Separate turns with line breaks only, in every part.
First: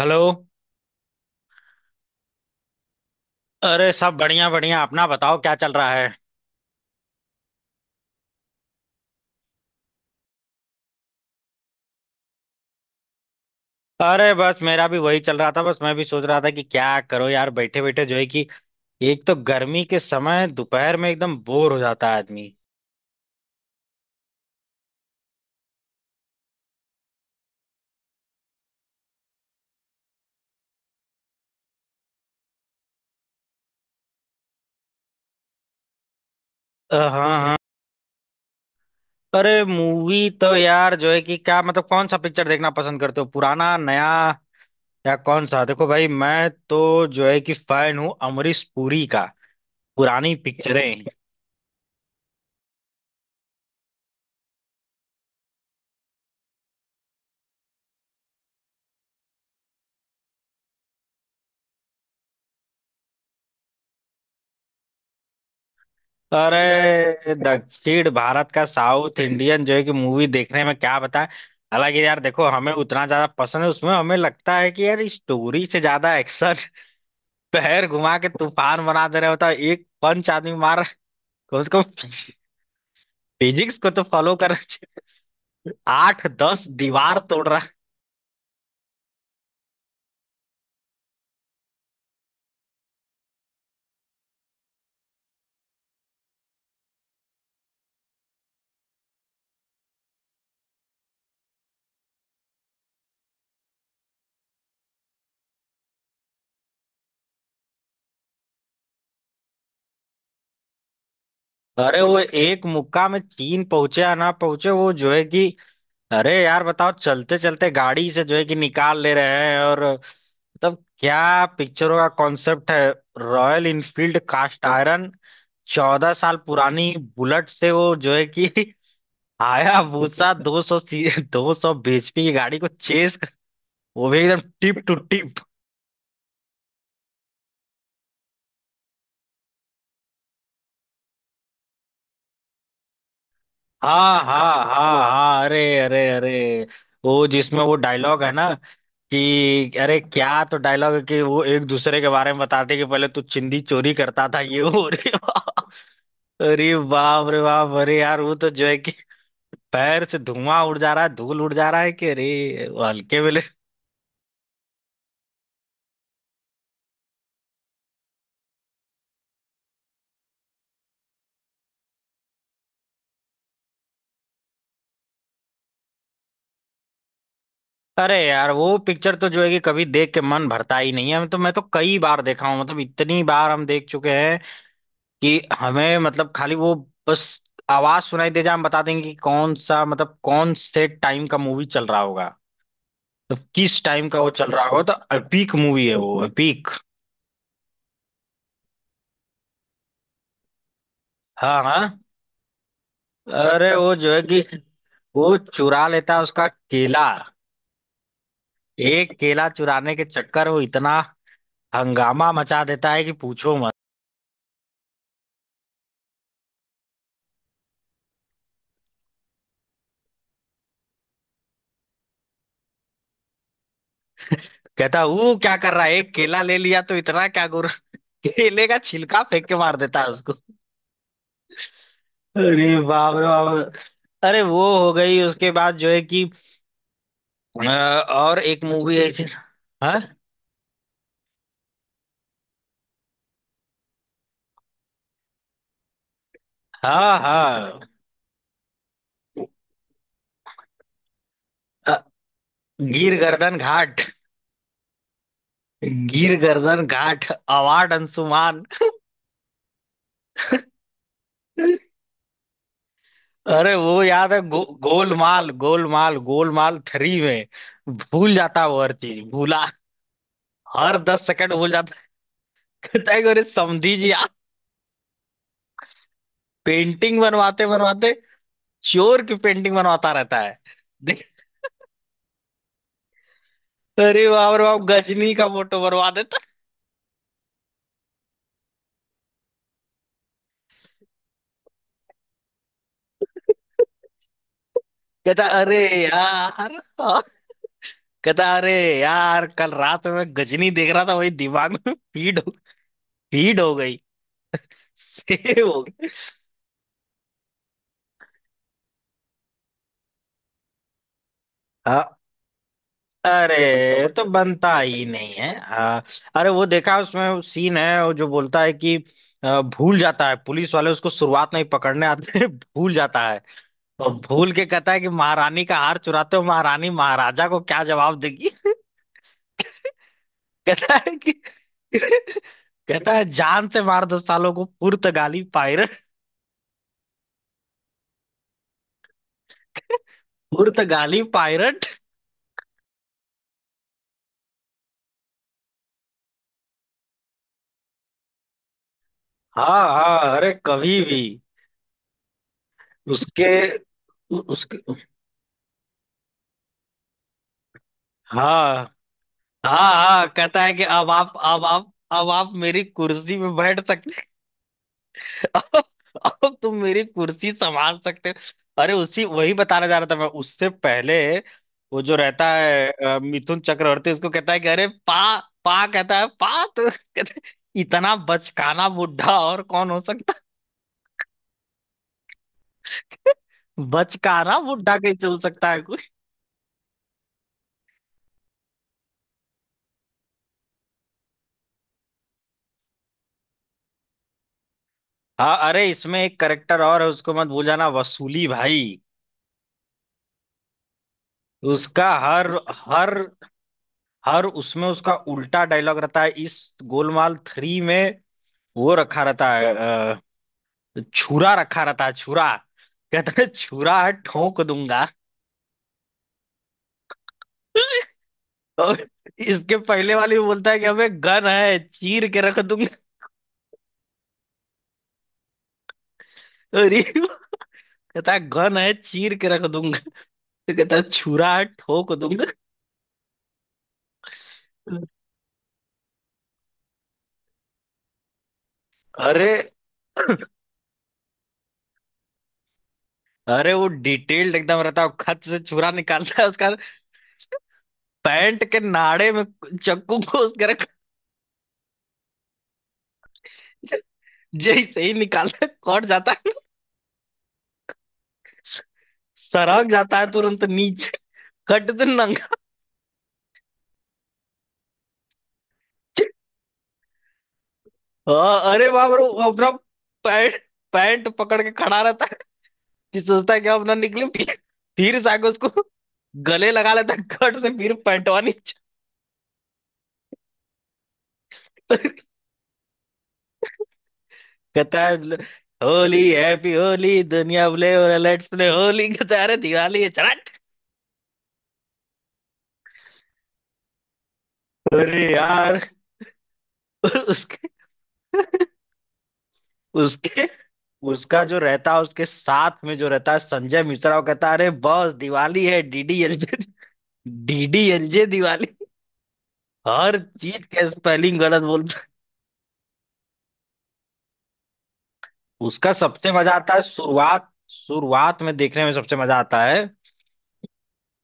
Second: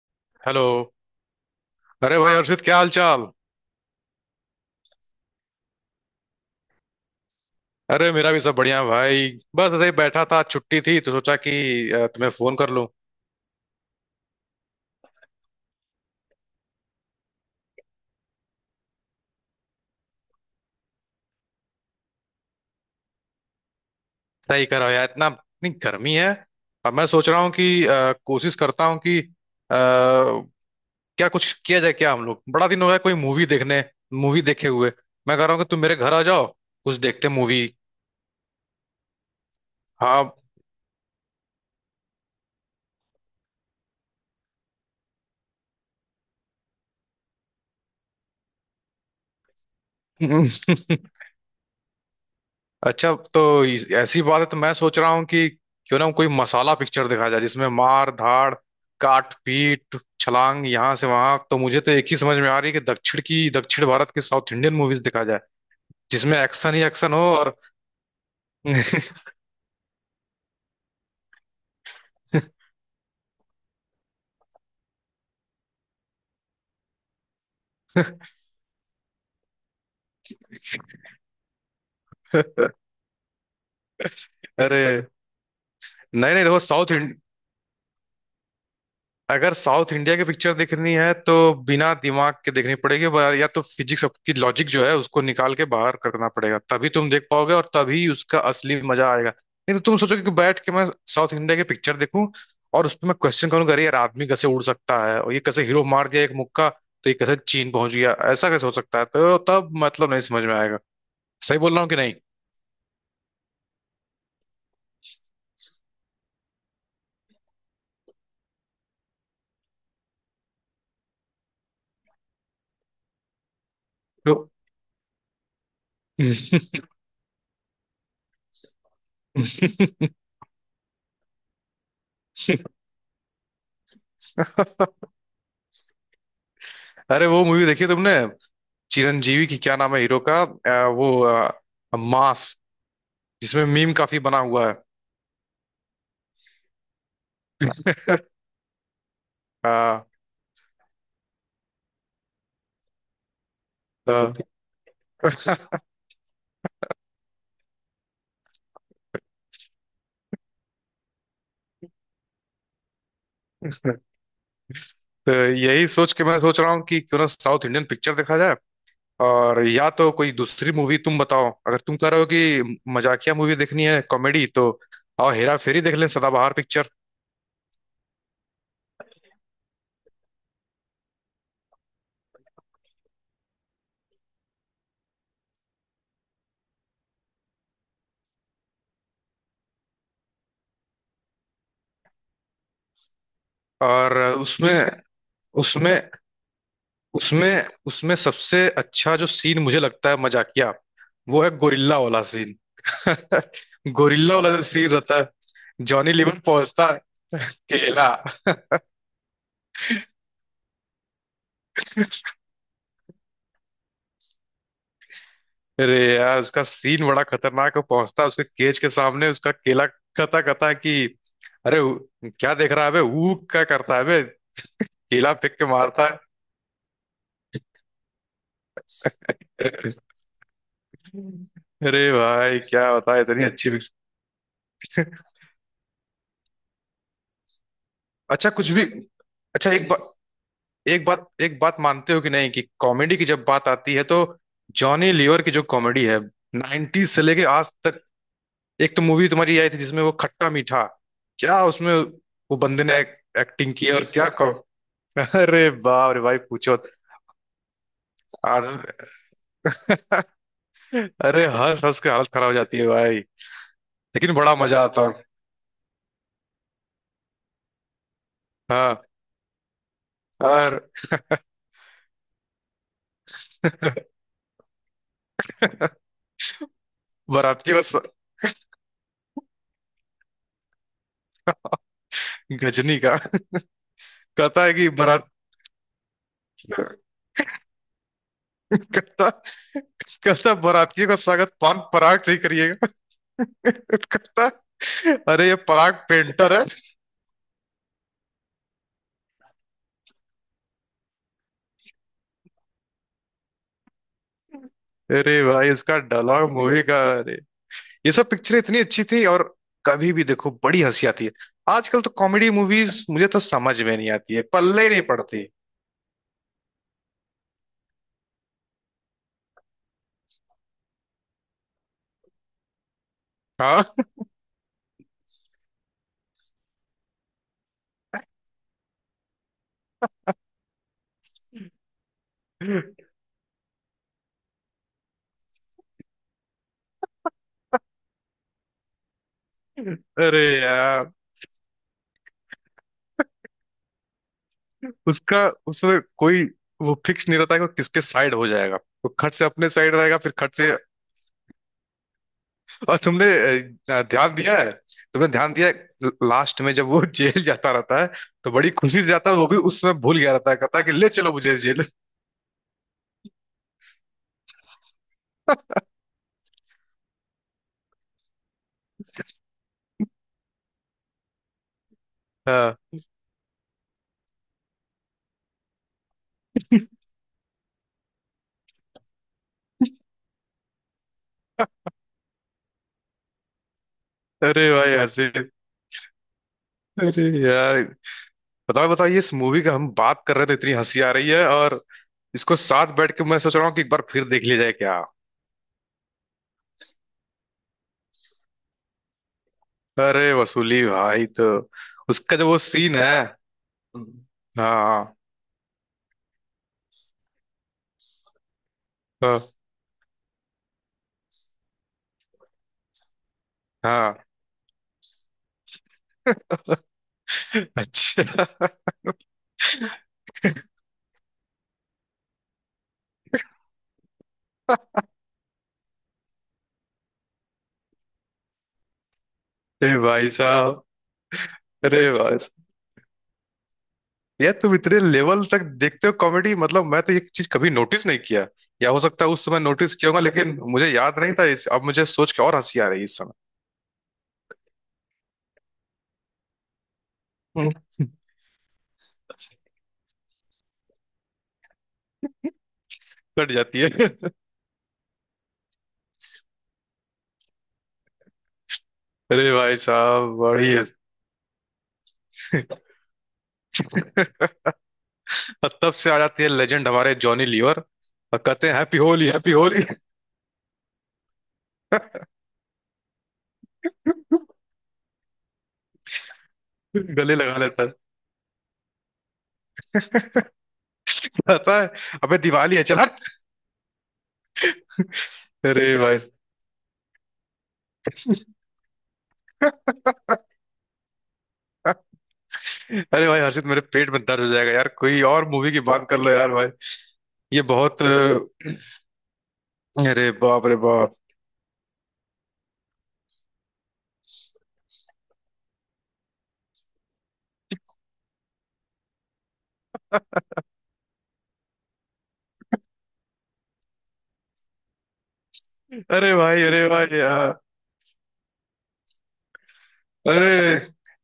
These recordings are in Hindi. हेलो।
हेलो। अरे भाई हर्षित, क्या हाल चाल।
अरे सब बढ़िया बढ़िया। अपना बताओ क्या चल रहा है?
अरे मेरा भी सब बढ़िया है भाई। बस ऐसे ही बैठा था, छुट्टी थी तो सोचा कि तुम्हें फोन कर लूं।
अरे बस मेरा भी वही चल रहा था। बस मैं भी सोच रहा था कि क्या करो यार, बैठे बैठे जो है कि एक तो गर्मी के समय दोपहर में एकदम बोर हो जाता है आदमी।
सही करो यार, इतना इतनी गर्मी है। अब मैं सोच रहा हूँ कि कोशिश करता हूँ कि क्या कुछ किया जाए। क्या हम लोग, बड़ा दिन हो गया कोई मूवी देखने, मूवी देखे हुए। मैं कह रहा हूँ कि तुम मेरे घर आ जाओ, कुछ
हाँ
देखते
हाँ।
मूवी।
अरे मूवी
हाँ।
तो यार जो है कि, क्या मतलब, कौन सा पिक्चर देखना पसंद करते हो? पुराना, नया या कौन सा? देखो भाई, मैं तो जो है कि फैन हूँ अमरीश पुरी का, पुरानी पिक्चरें।
अच्छा तो ऐसी बात है तो मैं सोच रहा हूँ कि क्यों ना कोई मसाला पिक्चर दिखाया जाए जिसमें मार धाड़, काट पीट, छलांग यहाँ से वहां। तो मुझे तो एक ही समझ में आ रही है कि दक्षिण भारत की साउथ इंडियन मूवीज दिखाया जाए जिसमें एक्शन ही एक्शन हो।
अरे
और
दक्षिण भारत का साउथ इंडियन जो है कि मूवी देखने में क्या बताए। हालांकि यार देखो, हमें उतना ज्यादा पसंद है, उसमें हमें लगता है कि यार स्टोरी से ज्यादा एक्शन। पैर घुमा के तूफान बना दे रहे होता है, एक पंच आदमी मार रहा है, कम से कम फिजिक्स को तो फॉलो करना चाहिए,
अरे
आठ
नहीं नहीं, देखो
दस
साउथ।
दीवार तोड़ रहा है।
अगर साउथ इंडिया की पिक्चर देखनी है तो बिना दिमाग के देखनी पड़ेगी। या तो फिजिक्स की लॉजिक जो है उसको निकाल के बाहर करना पड़ेगा, तभी तुम देख पाओगे और तभी उसका असली मजा आएगा। नहीं तो तुम सोचोगे कि बैठ के मैं साउथ इंडिया की पिक्चर देखूं और उस पर मैं क्वेश्चन करूंगा, अरे यार आदमी कैसे उड़ सकता है? और ये कैसे हीरो मार दिया एक मुक्का तो ये कैसे चीन पहुंच गया? ऐसा कैसे हो सकता है? तो तब मतलब नहीं समझ में आएगा। सही बोल रहा हूँ कि
अरे
नहीं?
वो एक मुक्का में चीन पहुंचे या ना पहुंचे, वो जो है कि, अरे यार बताओ, चलते चलते गाड़ी से जो है कि निकाल ले रहे हैं। और मतलब क्या पिक्चरों का कॉन्सेप्ट है, रॉयल इनफील्ड
तो-
कास्ट आयरन, 14 साल पुरानी बुलेट से वो जो है कि हायाबूसा 200 सी, 200 बीएचपी की गाड़ी को चेस, वो भी एकदम टिप टू टिप।
अरे वो मूवी देखी तुमने चिरंजीवी की? क्या नाम है हीरो का? वो मास, जिसमें मीम काफी
हाँ
बना
हाँ
हुआ है।
हाँ हाँ, अरे अरे अरे, वो जिसमें वो डायलॉग है ना
अ,
कि, अरे क्या तो डायलॉग है कि वो एक दूसरे के बारे में बताते कि पहले तू चिंदी चोरी करता था
बिल्कुल।
ये वो। अरे बाप, अरे बाप रे बाप, अरे यार वो तो जो है कि पैर से धुआं उड़ जा रहा है, धूल उड़ जा रहा है कि अरे वो हल्के में ले-
तो, तो यही सोच के मैं सोच रहा हूँ कि क्यों ना साउथ इंडियन पिक्चर देखा जाए। और या तो कोई दूसरी मूवी तुम बताओ। अगर तुम कह रहे हो कि मजाकिया मूवी देखनी है, कॉमेडी, तो आओ हेरा फेरी देख लें, सदाबहार पिक्चर।
अरे यार वो पिक्चर तो जो है कि कभी देख के मन भरता ही नहीं है, हम तो, मैं तो कई बार देखा हूँ, मतलब इतनी बार हम देख चुके हैं कि हमें मतलब, खाली वो, बस आवाज सुनाई दे जाए हम बता देंगे कि कौन सा, मतलब कौन से टाइम का मूवी चल रहा होगा, तो किस टाइम
और
का वो चल रहा होगा।
उसमें
तो अपीक मूवी है
उसमें
वो, अपीक।
उसमें उसमें सबसे अच्छा जो सीन मुझे लगता है मजाकिया, वो है
हाँ हाँ।
गोरिल्ला वाला सीन।
अरे वो जो है
गोरिल्ला
कि
वाला जो सीन रहता है,
वो चुरा
जॉनी
लेता है
लीवर
उसका
पहुंचता है,
केला।
केला।
एक केला चुराने के चक्कर वो इतना हंगामा मचा देता है कि पूछो मत।
अरे यार उसका सीन बड़ा खतरनाक है, पहुंचता है, उसके केज के सामने उसका केला कता कता है कि अरे क्या देख रहा है बे, ऊ क्या करता है बे,
कहता,
केला
वो
फेंक
क्या
के
कर रहा है,
मारता
एक केला ले लिया तो इतना क्या गुर। केले का छिलका फेंक के मार
है।
देता है उसको।
अरे भाई
अरे
क्या
बाप
बताए,
रे
इतनी अच्छी
बाप,
पिक्चर।
अरे वो हो गई, उसके बाद जो है कि और
अच्छा
एक
कुछ भी। अच्छा एक
हाँ
बात, एक बात मानते हो कि नहीं कि कॉमेडी की जब बात आती है तो जॉनी लीवर की जो कॉमेडी है 90s
हाँ
से लेके आज
हाँ,
तक। एक तो मूवी तुम्हारी आई थी जिसमें वो खट्टा मीठा, क्या उसमें
अ,
वो बंदे ने
गिर गर्दन
एक्टिंग की और
घाट,
क्या कहो। अरे बाप रे
गिर
भाई पूछो
गर्दन
मत।
घाट अवार्ड अंशुमान।
आज- अरे हंस हंस के हालत खराब हो जाती है भाई,
अरे वो याद
लेकिन
है,
बड़ा मजा आता है।
गोलमाल, गोलमाल, गोलमाल थ्री में भूल जाता वो हर
हाँ।
चीज, भूला,
और
हर 10 सेकंड भूल जाता। कहता है कि अरे समधी जी आप पेंटिंग बनवाते
बारातियों का
बनवाते चोर की पेंटिंग बनवाता रहता है, देख।
गजनी का
अरे बाप
कहता
रे
है
बाप,
कि बारात,
गजनी का फोटो बनवा देता।
कहता कहता बारातियों का स्वागत पान पराग से ही। कहता,
कहता
अरे ये
अरे
पराग पेंटर है।
यार, हाँ। कहता अरे यार, कल रात में गजनी देख रहा था, वही दिमाग में फीड हो गई,
अरे
सेव
भाई
हो
इसका डायलॉग मूवी का, अरे ये सब पिक्चरें इतनी अच्छी थी और कभी भी देखो बड़ी हंसी आती है। आजकल तो
गई।
कॉमेडी मूवीज मुझे तो समझ में
अरे
नहीं
तो
आती है,
बनता
पल्ले ही नहीं
ही नहीं
पड़ती।
है। अरे वो देखा, उसमें वो सीन है, वो जो बोलता है कि भूल जाता है, पुलिस वाले उसको शुरुआत में ही पकड़ने आते हैं, भूल जाता है
हाँ।
और भूल के कहता है कि महारानी का हार चुराते हो, महारानी महाराजा को क्या जवाब देगी। कहता है कि, कहता है जान से मार दो सालों को, पुर्तगाली पायरट,
अरे यार
पुर्तगाली पायरट।
उसका, उसमें कोई वो फिक्स नहीं रहता है कि वो किसके साइड हो जाएगा। वो खट से अपने
हाँ
साइड रहेगा, फिर
हाँ। अरे
खट से।
कभी भी
और
उसके
अ, ध्यान दिया है
उसके
तुमने ध्यान दिया है लास्ट में जब वो जेल जाता रहता है, तो बड़ी
हाँ
खुशी से जाता है। वो भी उस समय
हाँ
भूल
हाँ,
गया रहता है,
कहता है
कहता
कि
है कि ले चलो मुझे जेल।
अब आप मेरी कुर्सी में बैठ सकते हो। अब तुम मेरी कुर्सी संभाल सकते हो। अरे उसी, वही बताने जा रहा था मैं उससे पहले। वो जो रहता
हाँ।
है मिथुन चक्रवर्ती, उसको कहता है कि अरे पा, पा, कहता है पा तो। कहता है, इतना बचकाना बुढ़ा और कौन हो सकता है? बचकाना
अरे
बुढ़ा
भाई
कैसे हो
हर्षित,
सकता है कोई।
अरे यार, बताओ बताओ, ये इस मूवी का हम बात कर रहे थे, इतनी हंसी आ रही है। और इसको साथ बैठ के मैं सोच रहा हूँ कि एक बार फिर देख लिया जाए क्या?
हाँ, अरे इसमें एक करेक्टर और है, उसको मत भूल जाना, वसूली भाई।
अरे वसूली भाई तो
उसका
उसका जो
हर,
वो सीन है।
हर हर उसमें उसका
हाँ
उल्टा डायलॉग रहता है, इस गोलमाल थ्री में। वो रखा
हाँ
रहता है, अ, छुरा रखा रहता है, छुरा। कहता है छुरा है,
हाँ।
ठोक दूंगा।
अच्छा।
और इसके पहले वाले में बोलता है कि हमें गन है, चीर के रख दूंगा। और ये कहता है गन है, चीर के रख दूंगा,
अरे भाई
तो
साहब,
कहता है छुरा है,
अरे
ठोक
भाई
दूंगा।
यार, तुम इतने लेवल तक देखते हो कॉमेडी मतलब, मैं तो ये चीज कभी नोटिस नहीं किया। या हो सकता है उस
अरे,
समय नोटिस किया होगा लेकिन मुझे याद नहीं था अब मुझे सोच के और हंसी आ रही है इस समय।
अरे वो डिटेल्ड एकदम रहता है, खत से छुरा निकालता है उसका,
हम्म।
पैंट के नाड़े में चाकू को उसके रख,
कट जाती है।
जैसे ही निकालता है कट जाता है,
अरे भाई
सरक जाता है
साहब,
तुरंत
बड़ी है।
नीचे। कट दे नंगा।
और तब से आ जाती है लेजेंड हमारे जॉनी लीवर। और कहते
हाँ,
हैं
अरे
हैप्पी
बाप रे,
होली
वो
हैप्पी
अपना
होली।
पैंट पैंट पकड़ के खड़ा रहता है, कि सोचता है कि अब ना निकले, फिर जाके उसको गले लगा लेता है,
गले लगा
कट से
लेता है,
फिर पैंटवा नीचे।
पता है, अबे दिवाली है चल हट।
कहता है
अरे भाई।
होली हैप्पी होली, दुनिया बोले लेट्स प्ले होली, कहता है अरे दिवाली है चला।
अरे भाई हर्षित, मेरे पेट में दर्द हो जाएगा यार, कोई
अरे
और मूवी
यार
की बात कर लो यार भाई। ये
उसके
बहुत अरे
उसके
बाप रे बाप।
उसका जो रहता है, उसके साथ में जो रहता है संजय मिश्रा, वो कहता है अरे बॉस दिवाली है डीडीएलजे, डीडीएलजे दिवाली। हर चीज का स्पेलिंग गलत बोलता है। उसका सबसे
अरे
मजा
भाई,
आता है
अरे भाई
शुरुआत,
यार,
शुरुआत में देखने में सबसे मजा आता है।
अरे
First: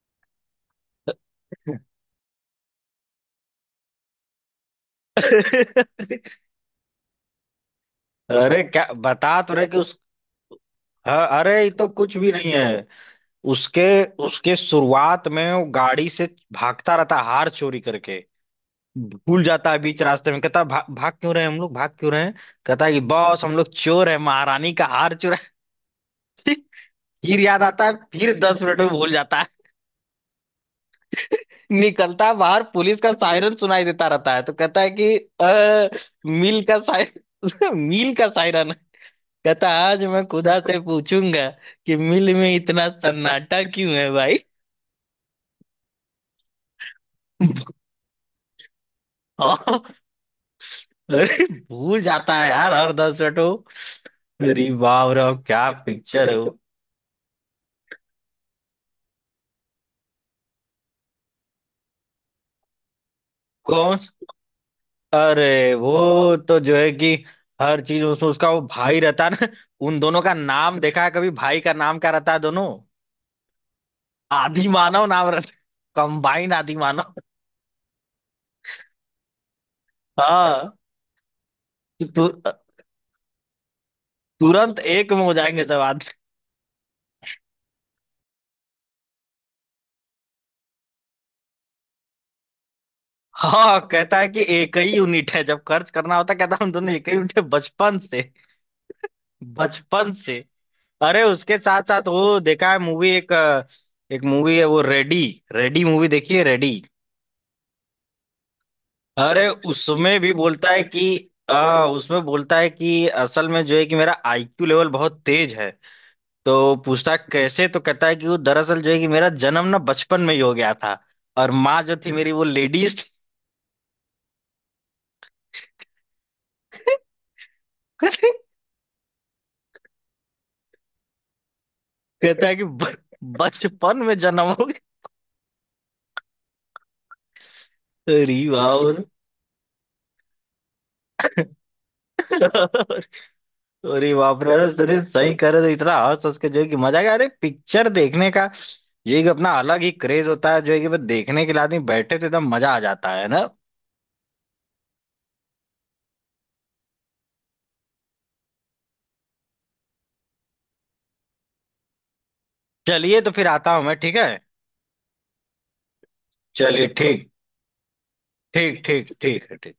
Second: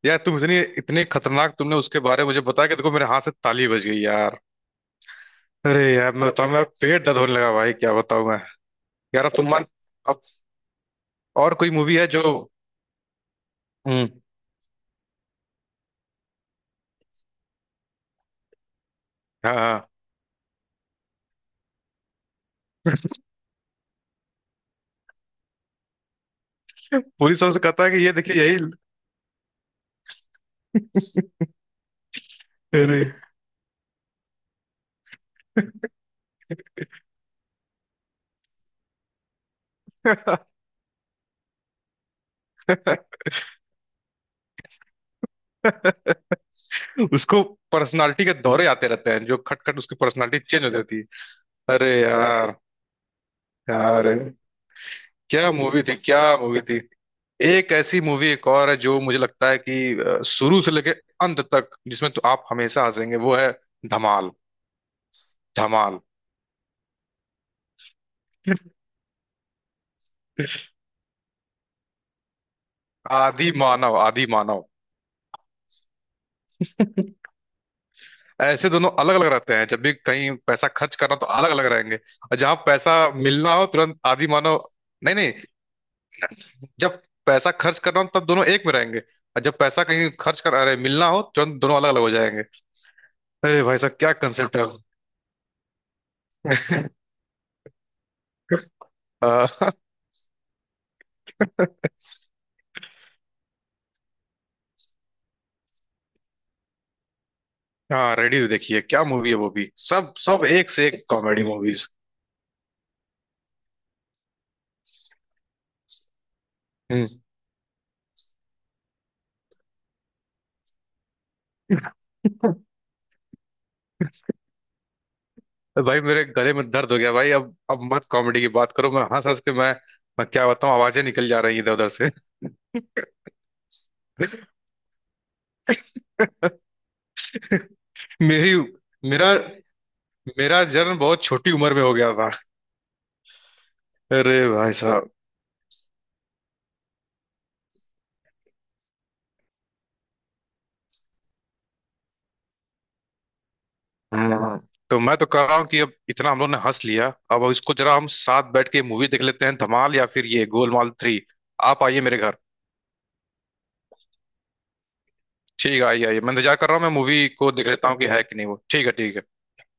यार तुम इतनी इतने खतरनाक, तुमने उसके बारे में मुझे बताया कि देखो मेरे हाथ से ताली बज गई यार। अरे यार मैं बताऊं, मेरा पेट दर्द होने लगा भाई, क्या बताऊं मैं।
अरे क्या
यार अब
बता
तुम
तो
मान
रहे कि उस,
अब
हाँ, अरे
और
ये
कोई
तो
मूवी है
कुछ
जो
भी नहीं है। उसके
हम्म।
उसके शुरुआत में वो गाड़ी से भागता रहता है हार चोरी करके, भूल
हाँ
जाता है
हाँ।
बीच रास्ते में, कहता है, भाग क्यों रहे हैं हम लोग, भाग क्यों रहे हैं? कहता है कि बॉस हम लोग चोर है, महारानी का हार चुरा। फिर
पुलिस वाले से
याद
कहता
आता
है
है,
कि ये देखिए
फिर
यही,
10 मिनट में भूल जाता, निकलता बाहर पुलिस
अरे
का सायरन सुनाई देता रहता है, तो कहता है कि अ, मिल का सायरन, मिल का सायरन। कहता आज मैं खुदा से पूछूंगा कि मिल में इतना सन्नाटा क्यों है भाई।
उसको पर्सनालिटी के दौरे आते रहते हैं जो खट खट
और
उसकी पर्सनालिटी चेंज हो जाती है। अरे
भूल जाता है
यार,
यार हर 10 मिनट वो।
यार
अरे बाप रे, और
क्या
क्या
मूवी थी, क्या
पिक्चर है वो।
मूवी थी। एक ऐसी मूवी एक और है जो मुझे लगता है कि शुरू से लेके अंत तक, जिसमें तो आप हमेशा हंसेंगे, वो है
कौन?
धमाल।
अरे
धमाल।
वो तो जो है कि हर चीज उसमें उसका वो भाई रहता है ना, उन दोनों का नाम देखा है कभी, भाई का नाम क्या रहता है दोनों?
आदि मानव, आदि मानव,
आदि मानव, नाम रहता कंबाइंड आदि मानव।
ऐसे दोनों अलग अलग रहते हैं। जब भी कहीं पैसा
हाँ,
खर्च करना तो अलग अलग रहेंगे,
तु,
और
तु,
जहां पैसा मिलना हो तुरंत आदि मानव।
तुरंत एक
नहीं
में हो
नहीं,
जाएंगे सब आदमी।
जब पैसा खर्च करना हो तब दोनों एक में रहेंगे, और जब पैसा कहीं खर्च कर, अरे, मिलना हो तुरंत दोनों अलग अलग हो जाएंगे। अरे भाई
हाँ
साहब क्या
कहता है कि
कंसेप्ट है।
एक ही यूनिट है, जब खर्च करना होता है, कहता है हम दोनों एक ही यूनिट है बचपन से,
अ,
बचपन से। अरे उसके साथ साथ वो देखा है मूवी, एक एक मूवी है वो रेडी, रेडी मूवी देखी है, रेडी।
हाँ, रेडी देखिए क्या मूवी है
अरे
वो भी, सब
उसमें भी
सब
बोलता
एक
है
से
कि
एक कॉमेडी मूवीज।
उसमें बोलता है कि असल में जो है कि मेरा आईक्यू लेवल बहुत तेज है। तो पूछता है कैसे, तो कहता है कि वो दरअसल जो है कि मेरा जन्म ना बचपन में ही हो गया था और माँ जो थी मेरी वो लेडीज
भाई मेरे गले में दर्द
थी।
हो गया भाई, अब मत
कहता
कॉमेडी की बात करो, मैं हंस हंस के मैं क्या बताऊं, आवाजें निकल जा रही हैं इधर उधर से।
है कि बचपन में जन्म हो गया। अरे
मेरी
वाह,
मेरा मेरा जन्म बहुत छोटी उम्र में हो गया था।
अरे
अरे
बाप रे, अरे
भाई
अरे
साहब।
सही करे तो इतना हंस हंस के जो है कि मजा आ गया, अरे पिक्चर देखने का ये एक अपना अलग ही क्रेज होता है जो है कि, वो देखने के लिए आदमी बैठे तो एकदम मजा आ जाता है ना।
हम्म। तो मैं तो कह रहा हूँ कि अब इतना हम लोग ने हंस लिया, अब इसको जरा हम साथ बैठ के मूवी देख लेते हैं, धमाल या फिर ये गोलमाल थ्री। आप आइए मेरे घर।
चलिए, तो फिर आता हूँ मैं, ठीक है।
ठीक है, आइए आइए, मैं इंतजार कर रहा हूँ,
चलिए,
मैं
ठीक,
मूवी को देख लेता हूँ कि है कि नहीं वो।
ठीक
ठीक है।
ठीक
ठीक है।
ठीक है ठीक।